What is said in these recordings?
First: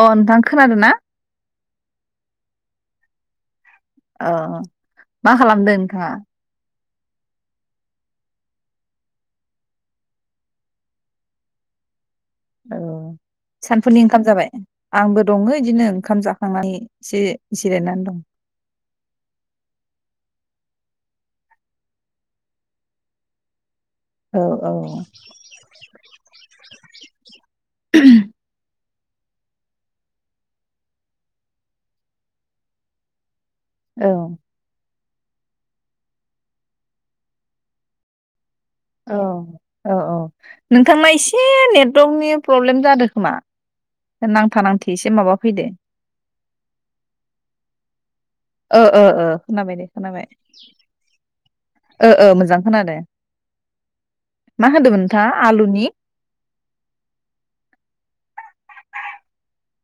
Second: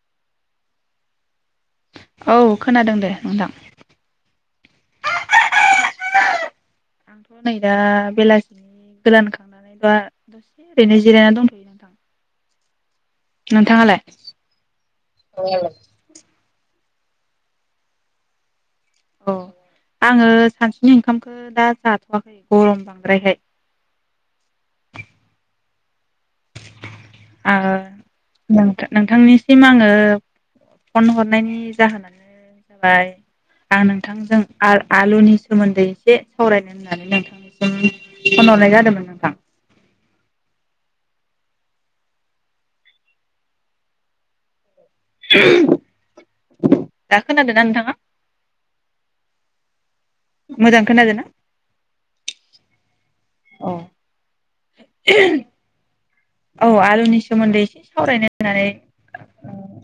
अ नोंथां खोनादों ना औ खोनादों दे नोंथां औ मा खालामदों नोंथाङा आंथ' नै दा बेलासिनि गोदान खांनानै दा दसे ओरैनो जिरायनानै दंथ'यो नोंथां औ नोंथाङालाय सानफुनि ओंखाम जाबाय आंबो दङो इदिनो ओंखाम जाखांनानै जि जिरायनानै दं औ आङो सानसुनि ओंखामखौ दा जाथ'वाखै गरम बांद्रायहाय औ औ [unintelligible] नोंथांनिसिम आङो फन हरनायनि जाहोनानो जाबाय। आं औ नोंथांजों आर आलुनि सोमोन्दै एसे सावरायनो होननानै नोंथांनिसिम फन हरनाय जादोंमोन औ नोंथां औ औ नोंथांना एसे नेटवर्कनि प्रब्लेम जादों खोमा नांथा नांथे दा खोनादोंना नोंथाङा ओ ओ ओ खोनाबाय दे खोनाबाय मोजां खोनादोंना ओ ओ मोजां खोनादों। औ मा होनदोंमोन नोंथाङा आलुनि औ आलुनि सोमोन्दै एसे सावरायनो [unintelligible]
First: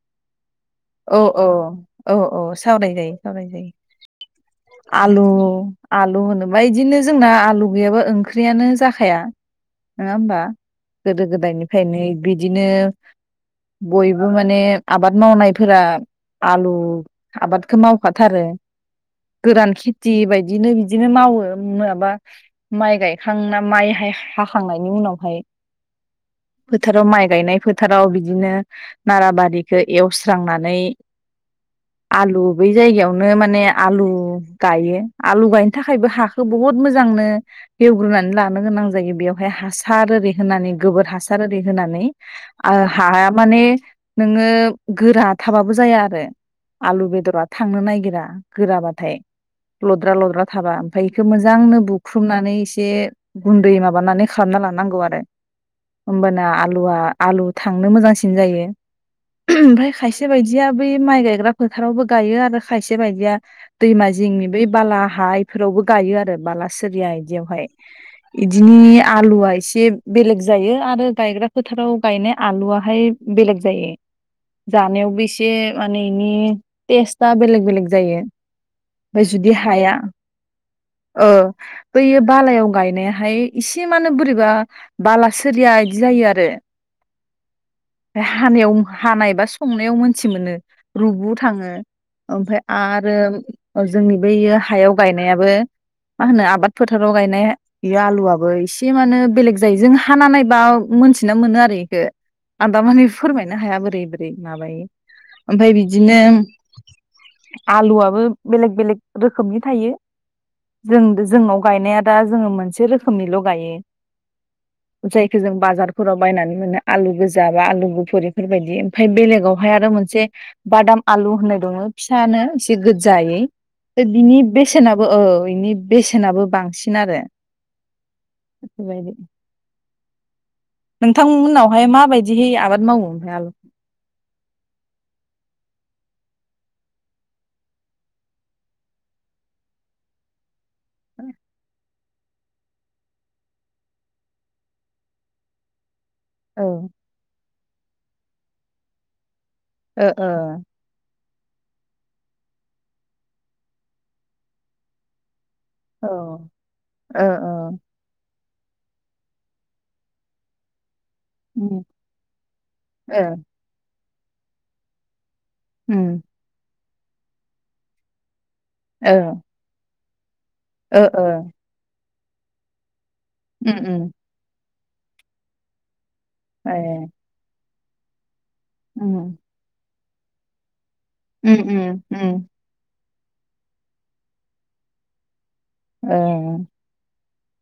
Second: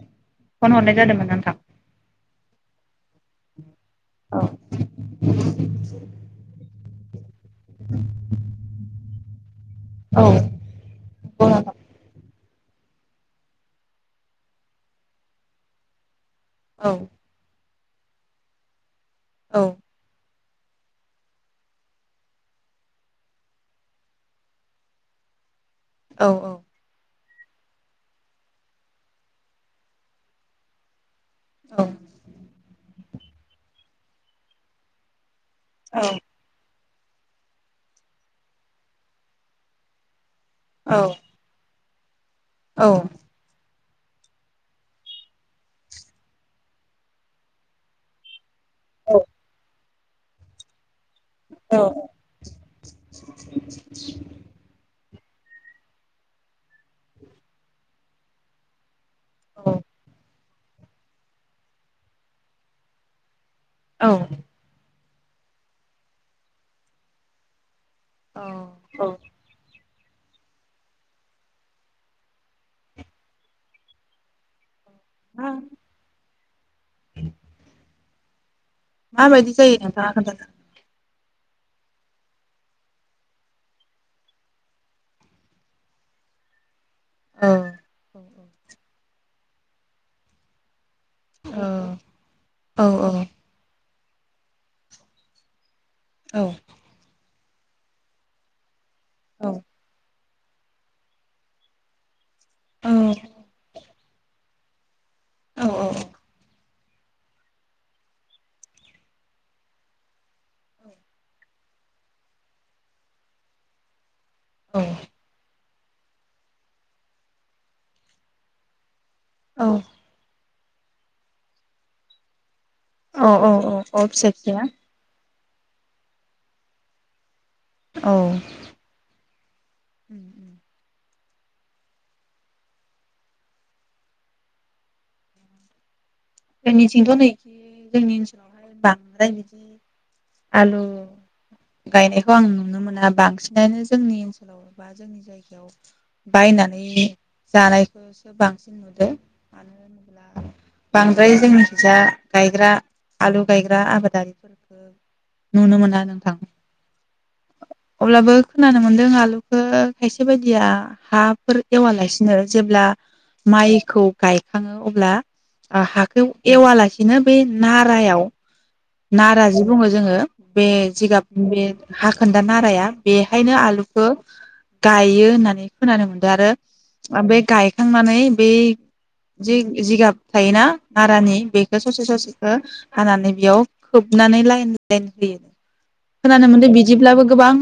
फन हरनाय औ जादोंमोन औ नोंथां। औ औ सावराय जायो सावराय जायो औ आलु आलु होनोबा इदिनो जोंना लुगैयाबा ओंख्रियानो जाखाया नङा औ होमबा गोदो नंगौ नोंथां। गोदायनिफ्रायनो बिदिनो बयबो माने आबाद मावनाय। फोरा आलु आबाद। खौ मावखाथारो। औ गोरान खेथि बाय दिनो बिदिनो मावो माबा माइ गायखांना माइ हाय- हाखांनायनि उनावहाय। औ फोथाराव माइक। गायनाय फोथाराव बिदिनो नारा बारिखौ ए स्रांनानै। औ आलु बै जायगायाव नो माने आलु गायो। आलु गायनो औ थाखायबो हाखौ बहुद मोजांनो एवग्रोननानै लानो गोनां जायो बेयावहाय हासार ओरै होनानै गोबोर हासार ओरै होनानै। आ औ हाया माने नोङो। गोरा थाबाबो जाया आरो आलु बेदरा थांनो नागिरा। गोराबाथाय। लद्रा लद्रा थाबा ओमफ्राय। बेखौ मोजांनो बुख्रुबनानै एसे गुन्दै माबानानै खालामना लानांगौ आरो। होमबाना आलुआ आलु थांनो मोजांसिन जायो। ओमफाय खायसे बायदि दिया बे माइ गायग्रा फोथारावबो गायो आरो खायसे बायदिया दैमा औ जिंनि बै बाला हा इफोरावबो गायो आरो बाला सेरिया इदियावहाय। इदिनि औ औ आलुआ एसे बेलेग जायो आरो गायग्रा फोथाराव गायनाय आलुआहाय बेलेग जायो। जानायावबो एसे मा माने इनि टेस्टआ बेलेग बेलेग जायो। ओमफ्राय जुदि माबायदि जायो हाया नोंथांआ खोनथानो ओ बैयो बालायाव गायनायाहाय इसे मानो बोरैबा बाला सोया बिदि जायो आरो। औ बे हानायाव हानाय बा संनायाव मोनथिमोनो। रुबु औ थाङो ओमफ्राय औ आरो जोंनि बैयो हायाव गायनायाबो मा होनो आबाद फोथाराव गायनायहा बे आलुआबो इस बि मानो बेलेग जायो जों हा खाना नायबा मोन्थिना मोनो आरो इखो आं दामारै फोरमायनो हाय बोरै बोरै माबायो। ओमफाय बिदिनो आलुआबो बेलेग बेलेग रोखोमनि थायो जों जोंनाव गायनाया दा जोङो मोनसे रोखोमनिल' गायो। जायखौ जों बाजार फोराव बायनानै मोनो आलु गोजा बा आलु गुफुर बेबादि ओमफाय बेलेगावहाय आरो मोनसे बादाम आलु होननाय दङ फिसानो औ गोजायै औ औ फिसा बिनि फिसाया बेसेनाबो ओ बेनि बेसेनाबो बांसिन आरो। बेबायदि। उम उम। नोंथांमोननावहाय माबायदिहै आबाद मावो ओमफ्राय? जोंनिथिंथ' नैखि जोंनि ओनसोलावहाय बांद्राय बिदि आलु गायनायखौ आं नुनो मोना बांसिनानो जोंनि ओनसोलाव बा जोंनि जायगायाव औ ओ बायनानै जानायखौसो बांसिन नुदो। ओ ओ। बांद्राय जोंनि खिजा गायग्रा आलु गायग्रा आबादारिफोरखो नुनो मोना नोंथां ओ ओ अब्लाबो खोनानो मोन्दों आलुखौ खायसे बायदिया हाफोर उम एवालासिनो जेब्ला ओ माइखौ गायखाङो अब्ला आ उम हाखौ एवालासि बिदिनो बै नारायाव ओ नाराजि बुङो जोङो बे ओ जिगाबनि बे हा खोन्दा नाराया बेहायनो उम उम आलुखो गायो होननानै खोनानो मोन दों आरो ए आ बे गाय खांनानै बे उम जि-जिगाब थायोना नारानि उम बेखौ उम ससे उम ससेखौ हानानै बेयाव खोबनानै लाइन लाइन होयो ओ खोनानो मोनदों बिदिब्लाबो गोबां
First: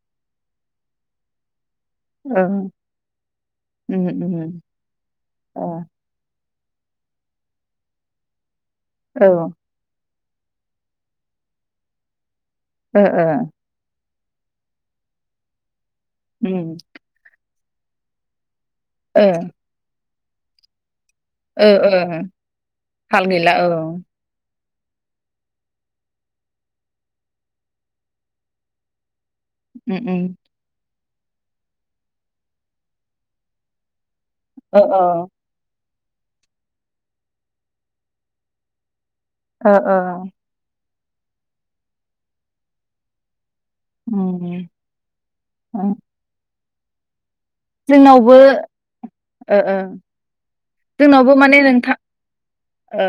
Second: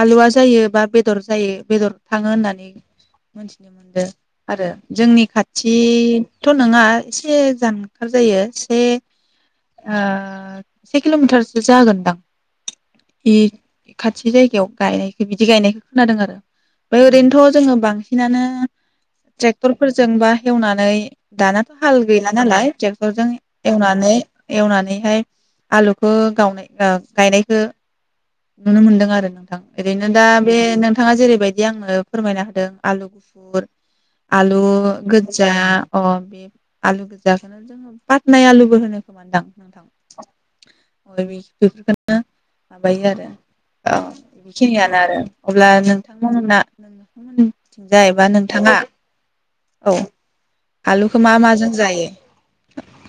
आलुवा जायो बा बेदर जायो बेदर थाङो ओ होननानै मोनथिनो मोनदों उम उम आरो ओ जोंनि खाथि थ' नोंङा एसे जानगार जायो से औ ओ से किल'मिटारसो जागोनदां ओ ओ इ खाथि जायगायाव गायनायखौ बिदि गायनाय खोनादों आरो ओफ्राय ओरैनोथ' जोङो बांसिनानो त्रेकथरफोर जोंबा हेवनानै दानाथ' हाल गैला नालाय ट्रेक्टरजों एवनानै एवनानैहाय आलुखौ गावनाय ओ गायनायखौ नुनो मोनदों आरो नों थां ओरैनो दा बे नो नोंथाङा जेरैबायदि आंनो फोरमायना होदों आलु गुफुर आलु गोज्जा अ बे आलु गोजाखौनो जोङो पातनाय आलुबो होनो [unintelligible] नोंथां बेफोरखौनो माबायो आरो औ बेखिनियानो आरो अब्ला नोंथांमोना [inaudible] बा जोंनावबो नोंथाङा ओ ओ औ आलुखौ मा जोंनावबो माने माजों नोंथां जायो ओ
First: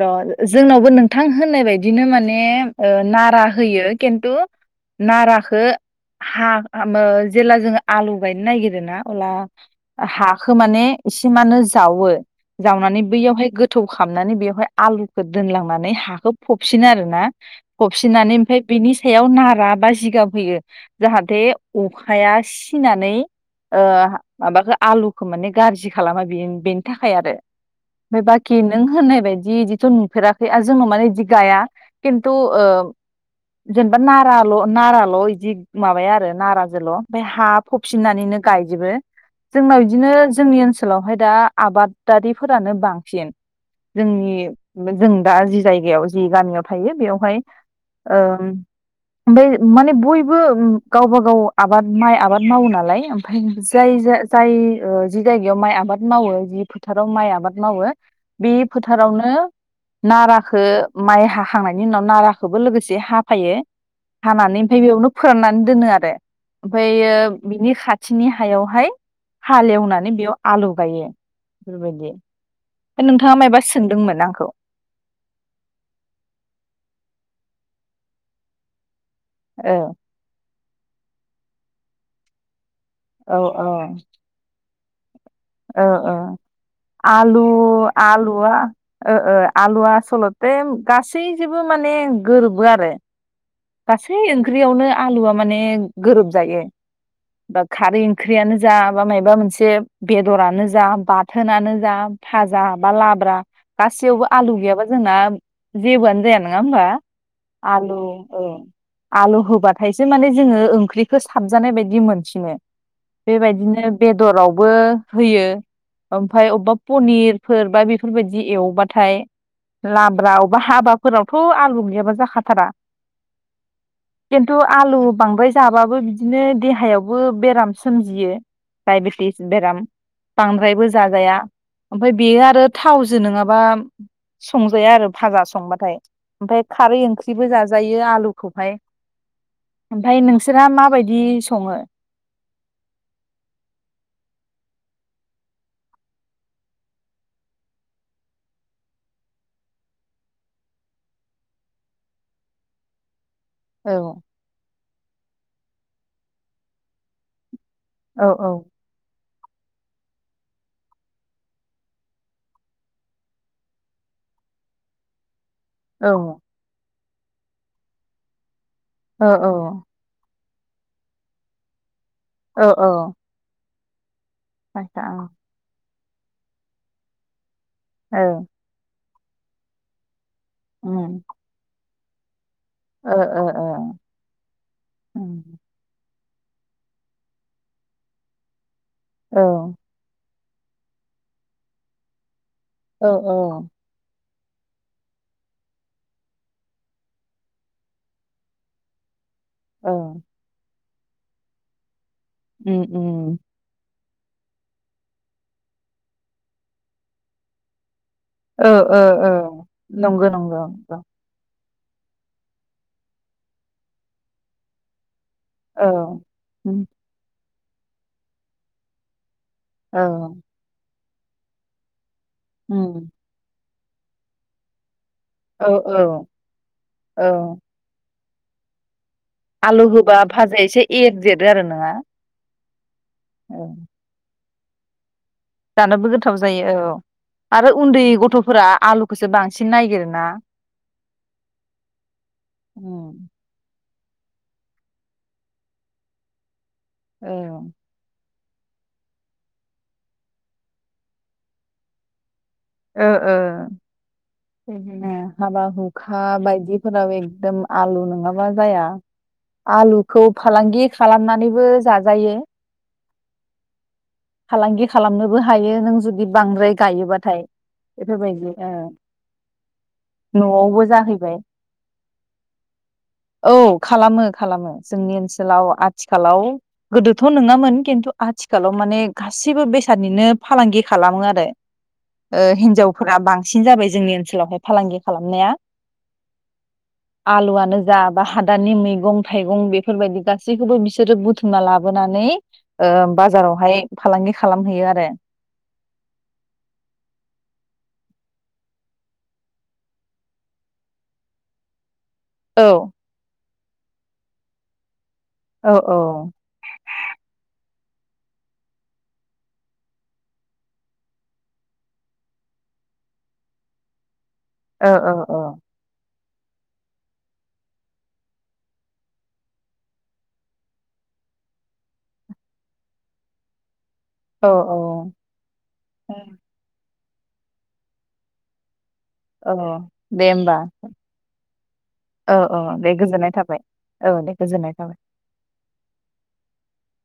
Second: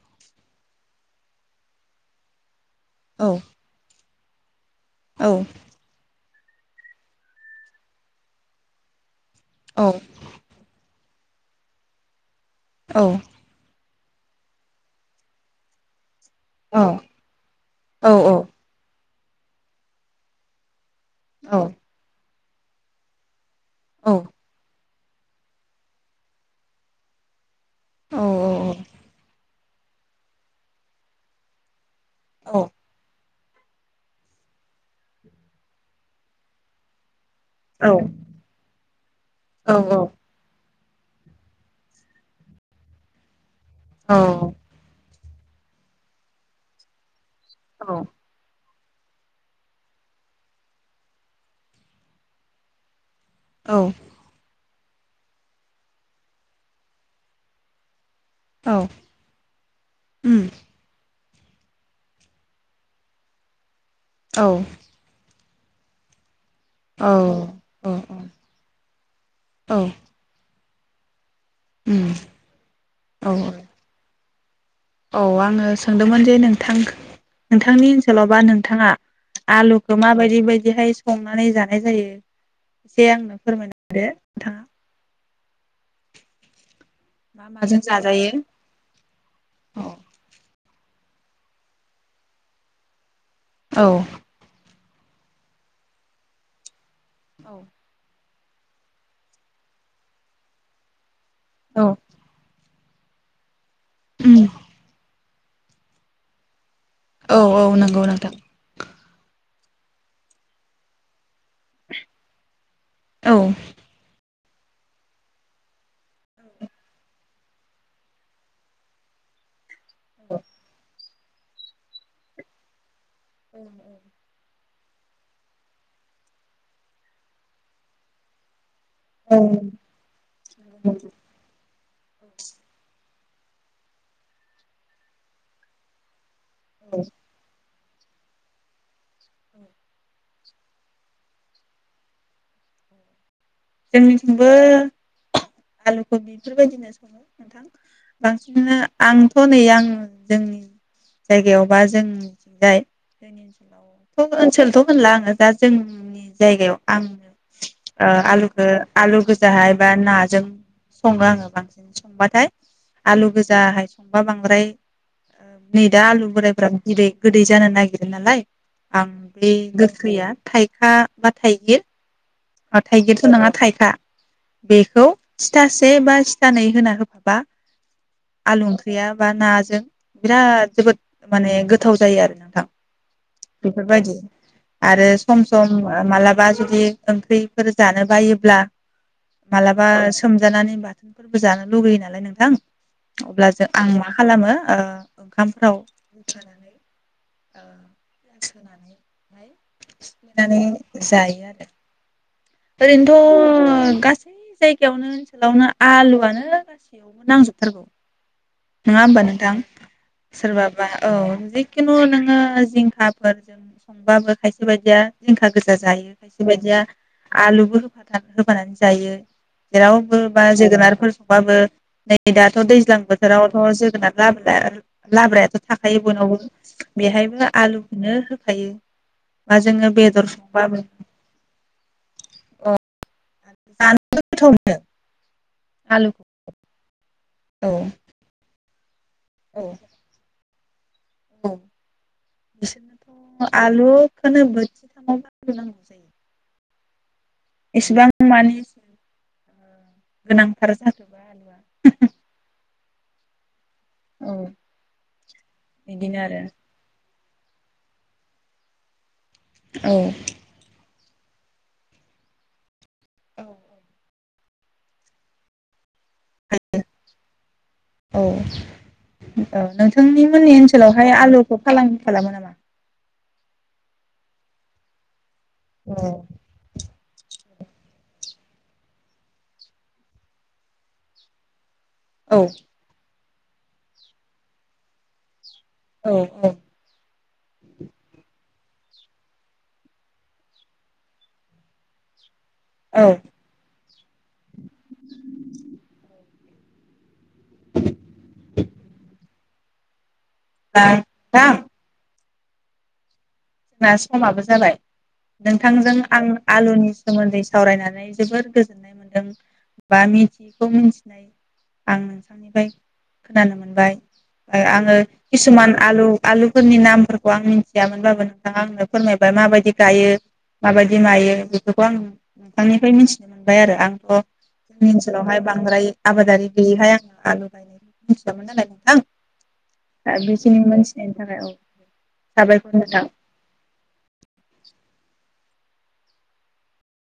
र' जोंनावबो नोंथां होननाय बायदिनो माने ओ औ नारा होयो केनथु औ नाराखो हा मो जेला जोङो आलु गायनो नागिरो ना अब्ला हाखौ माने एसे मानो जावो जावनानै बैयावहाय गो थौ खालामनानै बेवहाय आलुखौ दोनलांनानै हाखौ फबसिनो आरोना फबसिननानै ओमफ्राय बेनि सायाव नारा बा जिगाब होयो जाहाथे अखाया फसिनानै ओ माबाखौ आलुखौ माने गाज्रि खालामा बेयो बेनि थाखाय आरो। ओमफ्राय बाखि नों होननायबादि जि थ' नुफेराखै आरो जोंन' माने बिदि गाया किन्थु ओ जेनेबा नाराल'-नाराल' इदि माबाया आरो नाराजोल' ओमफ्राय हा औ फबसिननानैनो गायजोबो जोंनाव इदिनो जोंनि ओनसो लावहाय दा आबादारिफोरानो बांसिन औ जोंनि जों दा जि जायगायाव जि गामियाव थायो बेवहाय ओंम ओमफाय माने बयबो गावबा गाव आबाद माइ आबाद मावो नालाय। ओम फाय औ जाय जा जाय ओ जि जायगायाव माइ आबाद मावो। जि फोथाराव माइ आबाद मावो बि फोथारावनो उम नाराखो माइ हा हानायनि उनाव नाराखोबो लोगोसे हाफायो। औ हानानै ओमफाय बेयावनो फोराननानै दोनो आरो औ ओमफायो बिनि औ खाथिनि औ हायावहाय हाल एवनानै बेयाव आलु गायो। फोर उम बायदियाव। औ नोंथाङा मायबा सोंदों मोन आंखौ औ आङो सोंदोंमोन जे नोंथां नोंथांनि ओनसोलाव बा नोंथाङा औ आलुखौ माबायदि बाय बिदिहाय संनानै जानाय जायो। एसे आंनो औ फोरमायना होदो नोंथाङा। औ अ। आलु मा माजों जाजायो आलुवा ओ ओ औ आलुवा आस'ल'थे गासैजोंबो माने गोरोबो आरो औ गासै ओंख्रियावनो आलुआ माने गोरोबजायो। बा औ खारि इं ख्रियानो जा बा मायाबा मोनसे बेदरानो जा बाथ थोनानो जा भाजा बा लाब्रा गासैयावबो आलु गैयाबा जोंना जेबोआनो जाया नोङा होमबा। औ औ आलु नंगौ नोंथां। औ आलु होबाथायसो माने जोङो ओंख्रिखो साबजानाय बायदि मोनसिनो। औ बेबायदिनो बेदराव बो होयो। ओमफाय अबेबा पनिरफोर बा बेफोरबायदि एवबाथाय लाब्रा अबा हाबा फोरावथ' आलु गैयाबा जाखाथारा ओम खिन्थु आलु बांद्राय जाबाबो बिदिनो देहायावबो बेराम सोमजियो डायबेटिस बेराम बांद्रायबो जाजाया ओमफाय बेयो आरो थावजो नङाबा संजाया आरो भाजा संबाथाय ओमफाय औ खारै ओंख्रिबो जाजा आलुखौहाय ओमफाय नोंसोरा माबायदि सङो जोंनिथिंबो आलुखौ बेफोरबायदिनो सङो नोंथां बांसिनानो आंथ' नै आं जोंनि जायगायाव बा जोंनिथिंजाय औ [unintelligible] ओनसोलथ' होनला आङो दा जोंनि जायगायाव आंनो ओ औ आलु आलु गो गोजाहाय बा नाजों सङो आङो बांसिन संबाथाय आलु गोजाहाय संबा बांद्राय नै दा औ आलु बोरायफ्रा बिदै गोदै जानो नागिरो नालाय आं औ बे गोखैया थाइखा बा थाइगिर औ अ औ थाइगिरथ' नङा थाइखा बेखौ आतसा सिथासे से बा सिथानै होना होफाबा औ आलु ओंख्रिया बा नाजों बिराद जोबोद माने गो थाव जायो आरो नोंथां ओ ओ ओ बेफोरबायदि आरो उम सम सम मालाबा बा जुदि ओंख्रिफोर जानो बायोब्ला मालाबा सोमजानानै बाथोनफोरबो जानो लुगैयो नालाय नोंथां औ औ अब्ला जों आं मा खालामो ओ ओंखामफ्राव [unintelligible] औ सिफ्लेनानै जायो आरो उम उम ओरैनोथ' गा सै जायगायावनो ओनसोलावनो आलुआनो गासैयावबो नांजोबथारगौ। ओ नङा ओ होमबा ओ नोंथां नंगौ नंगौं। जिखिुनु नोङो जिंखाफोरजों संबाबो खायसे बायदिया जिंखा गोजा औ जायो खायसे बायदिया उम आलुबो होफाथानानै जायो। औ जेरावबो बा जोगोनारफोर बाबो दा नै दाथ' दैज्लां उम बोथोरावथ' जो लाब्राआरो लाब्रायाथ' औ थाखायो औ बनावबो बेहायबो औ आलुखौनो हो थायो। आलु होबा भाजाया एसे एरदेरो आरो नोङा। अ। औ जानो गोथाव मोनो। जानोबो आलुखौ गोथाव जायो औ। आरो औ उन्दै गथ'फोरा आलु खौसो औ बांसिन नायगिरो ना। औ उम बिसोनो आलु खोनो बोथिथामाव बाहायनो नांगौ जायो। एसेबां औ। मानि एसे गोनांथार [inaudible] ओ ओ। औ बिदिनो हाबा बिदिनो हुखा आरो बायदिफोराव दोम आलु नङाबा जाया। आलुखौ फालांगि खालामनानैबो जाजायो। औ। फालांगि खालामनोबो हायो नों जुदि बांद्राय गायोबाथाय ओ बेफोरबायदि ओ औ नोंथांनि मोननि न'आवबो ओनसोलावहाय जाहैबाय आलुखौ फालांगि खालामो नोमा? औ खालामो खालामो जोंनि ओनसोल सोलाव औ आथिखालाव गोदोथ' नोङा मोन खिन्थु आथिखालाव माने गासिबो बेसादनिनो फालांगि खालामो आरो ओ औ हिनजावफोरा बां सिन जाबाय जोंनि ओनसोलावहाय फालांगि खालामनाया औ आलुआनो जाबा हान दानि मैगं थाइगं बेफोरबायदि गासैखौबो बिसोरो बुथुमना लाबोनानै ओ औ बाजारावहाय फालांगि खालामहैयो आरो [inaudible] [unintelligible] औ जोंना समाबो जाबाय औ नोंथांजों औ आं आलुनि सोमोन्दै सावरायनानै जोबोर गोजोननाय मोनदों बा मिथियैखौ मिथिनाय आं नोंथांनिफ्राय खोनानो मोनबाय ओ औ आङो औ किसुमान आलु आलुफोरनि नामफोरखौ आं मिथियामोनबाबो नों नोंथाङा आंनो फोरमायबाय माबायदि गायो माबायदि मायो बेफोरखौ आं नोंथांनिफ्राय मिथिनो मोनबाय आरो आं औ जोंनि ओनसोलावहाय बांद्राय औ आबादारि गैयैहाय आं आलु गायनाय मिथियामोन नालाय नोंथां औ दा दे होमबा बेखिनि मोनथिनायनि थाखाय औ औ औ साबायखर दे नोंथां गोजोननाय थाबाय औ दे गोजोननाय थाबाय